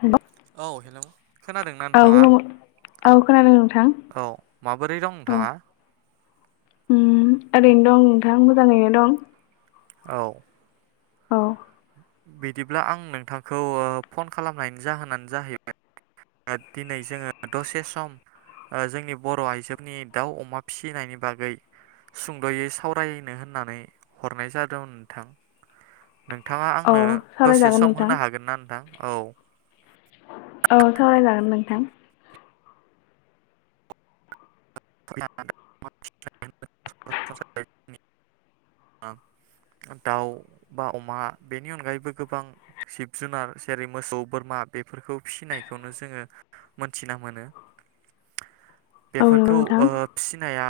हेल' औ हेलौ खोनादोंना औ नोंथाङा? खुलुम औ खोनादों नोंथां औ माबोरै दं औ नोंथाङा? उम ओरैनो दं नोंथां मोजाङैनो दं। औ। औ। बिदिब्ला आं नोंथांखौ फन खालामनायनि जाहोनानो जाहैबाय दिनै जोङो दसे सम ओ जोंनि बर' आइजोनि दाउ अमा फिसिनायनि बागै सुंद'यै सावरायनो होननानै हरनाय जादोंमोन नोंथां। नोंथाङा औ आंनो दसे सावरायजागोन सम नोंथां होनो हागोन ना नोंथां? औ। औ सावरायजागोन नोंथां। [unintelligible] दाउ बा अमा बेनि अनगायैबो गोबां जिब जुनार जेरै मोसौ बोरमा बेफोरखौ फिनायखौनो जोङो मोन्थिना मोनो। औ नंगौ बेफोरखौ नोंथां ओ फिनाया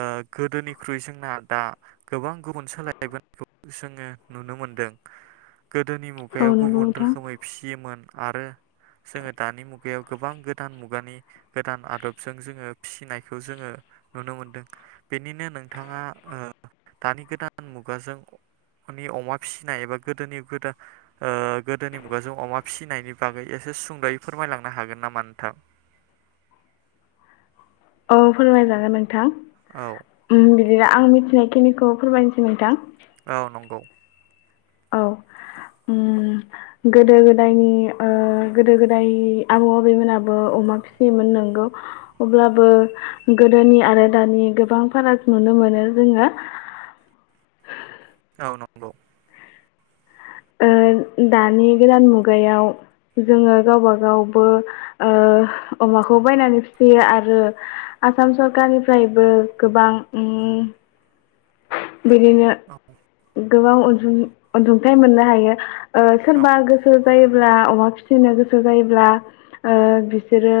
ओ गोदोनिख्रुइ जोंना दा गोबां गुबुन सोलाय [unintelligible] बोनायखौ जोङो नुनो मोनदों। गोदोनि औ मुगायाव नंगौ गुबुन नोंथां रोखोमै फियोमोन। आरो जोङो दानि मुगायाव गोबां गोदान मुगानि गोदान आदबजों जोङो फिसिनायखौ जोङो नुनो मोनदों। बेनिनो नोंथाङा दानि गोदान मुगाजों अमा फिसिनाय एबा गोदोनि गोदान ओ गोदोनि मुगाजों अमा फिसिनायनि बागै एसे सुंद'यै फोरमायलांनो हागोन नामा नोंथां? औ फोरमायजागोन नों थां। औ उम आं मिथिनायखिनिखौ फोरमायनोसै नोंथां। औ नंगौ। औ उम गोदो गोदायनि ओ गोदो गोदायनि आबौ आबैमोनाबो अमा फिसियोमोन नंगौ। अब्लाबो गोदोनि आरो दानि गोबां फाराग नुनो मोनो जोङो। ओ नंगौ। ओ दानि गोदान मुगायाव जोङो गावबागावबो ओ अमाखौ बायनानै फिसियो आरो आसाम सरखारनिफ्रायबो गोबां उम बिदिनो औ गोबां अनअनसुंथाइ मोननो हायो। ओ औ सोरबा गोसो जायोब्ला अमा फिसिनो गोसो जायोब्ला ओ बिसोरो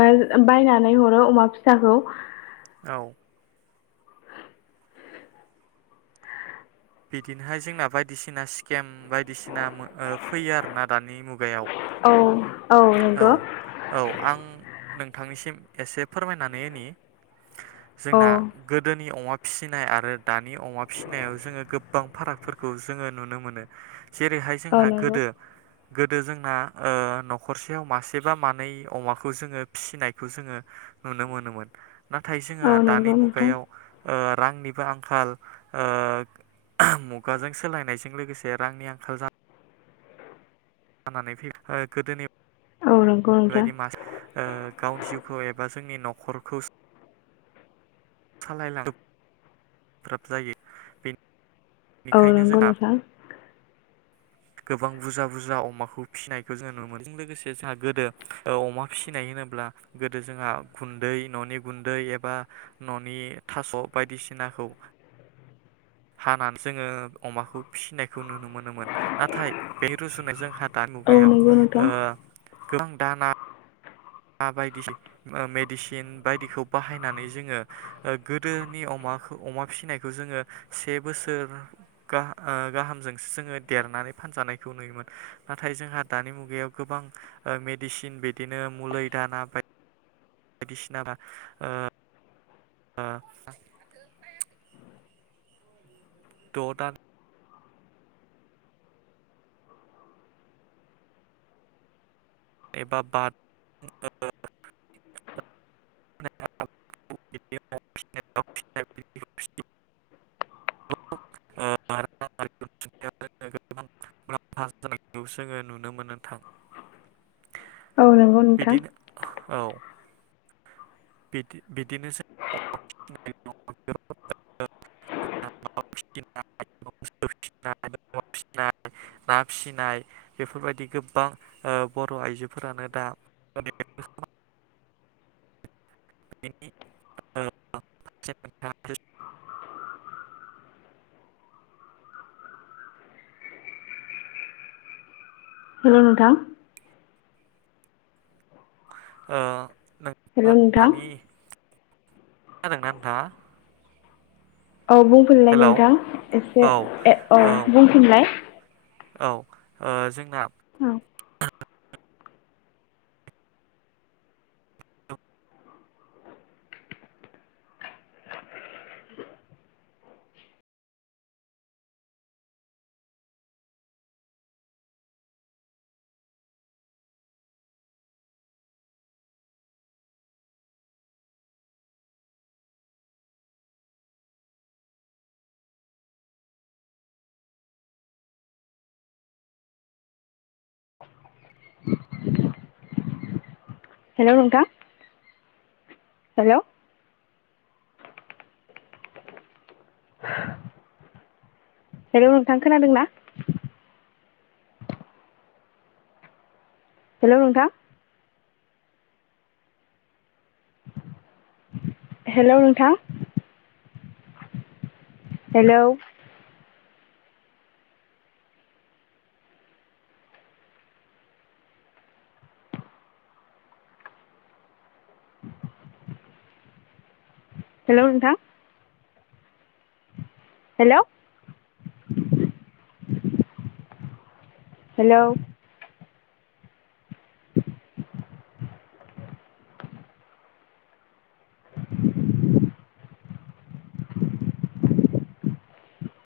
बाय-बायनानै हरो अमा फिसाखौ। औ। बिदिनोहाय जोंना बायदिसिना स्केम बायदिसिना फैयो आरोना दानि मुगायाव। औ औ नोंगौ। औ आं नोंथांनिसिम एसे फोरमायनानै होनि। औ जोंना गोदोनि अमा फिसिनाय आरो दानि अमा फिसिनायाव जोङो गोबां फारागफोरखौ जोङो नुनो मोनो। जेरैहाय औ जोंहा नंगौ गोदो गोदो जोंना ओ नखरसेयाव मासेबा मानै अमाखौ जोङो फिसिनायखौ जोङो नुनो मोनोमोन। नाथाय औ जोंहा नंगौ दानि नोंथां मुगायाव ओ रांनिबो आंखाल ओ मुगाजों सोलायनायजों लोगोसे रांनि आंखाल जानाय जानानै फै ओ गोदोनि औ नंगौ नोंथां बेबायदि मास ओ गावनि जिउ खौ एबा जोंनि न'खरखौ सालायलांनो गोब्राब जायो बेन औ नोंगौ नोंथां गोबां बुरजा बुरजा अमाखौ फिसिनायखौ जोंङो नुनो मोनो बेजों लोगोसे जोंहा गोदो अमा फिसिनाय होनोब्ला गोदो जोंहा गुन्दै न'नि गुन्दै एबा न'नि थास' बायदिसिनाखौ हानानै जोङो अमाखौ फिसिनायखौ नुनो मोनो नाथाय बे रुजुनायजों जोंहा दानि औ मुगायाव नंगौ नोंथां ओ गोबां दाना मा बायदिसि मेडिसिन बायदिखौ बाहायनानै जोङो ओ गोदोनि अमाखौ अमा फिसिनायखौ जोङो से बोसोर गाहाय ओ गाहामजोंसो जोङो देरनानै फानजानायखौ नुयोमोन नाथाय जोंहा दानि मुगायाव गोबां मेडिसिन बिदिनो मुलै दाना बा यदिसि ओ ओ द दान एबा बाद [unintelligible] [unintelligible] [unintelligible] गोबां मुलाम्फा जानायखौ जोङो नुनो मोनो नोंथां। औ नंगौ नोंथां बिदिनो औ बि बिदिनो [unintelligible] [unintelligible] फिसिनाय बेफोरबायदि गोबां बर' आइजोफोरानो दा [unintelligible] [unintelligible] हेल नोंथां ओ नों हेल' [unintelligible] नोंथां दानि। खोनादोंना नोंथां? औ बुंफिनलाय नोंथां एसे औ ए औ बुंफिनलाय औ ओह जोंना औ। हेलौ नोंथां हेलौ [inaudible] हेलौ नोंथां खोनादों ना? हेलौ नोंथां। हेलौ नोंथां हेलौ हेलौ नोंथां हेलौ हेलौ [inaudible]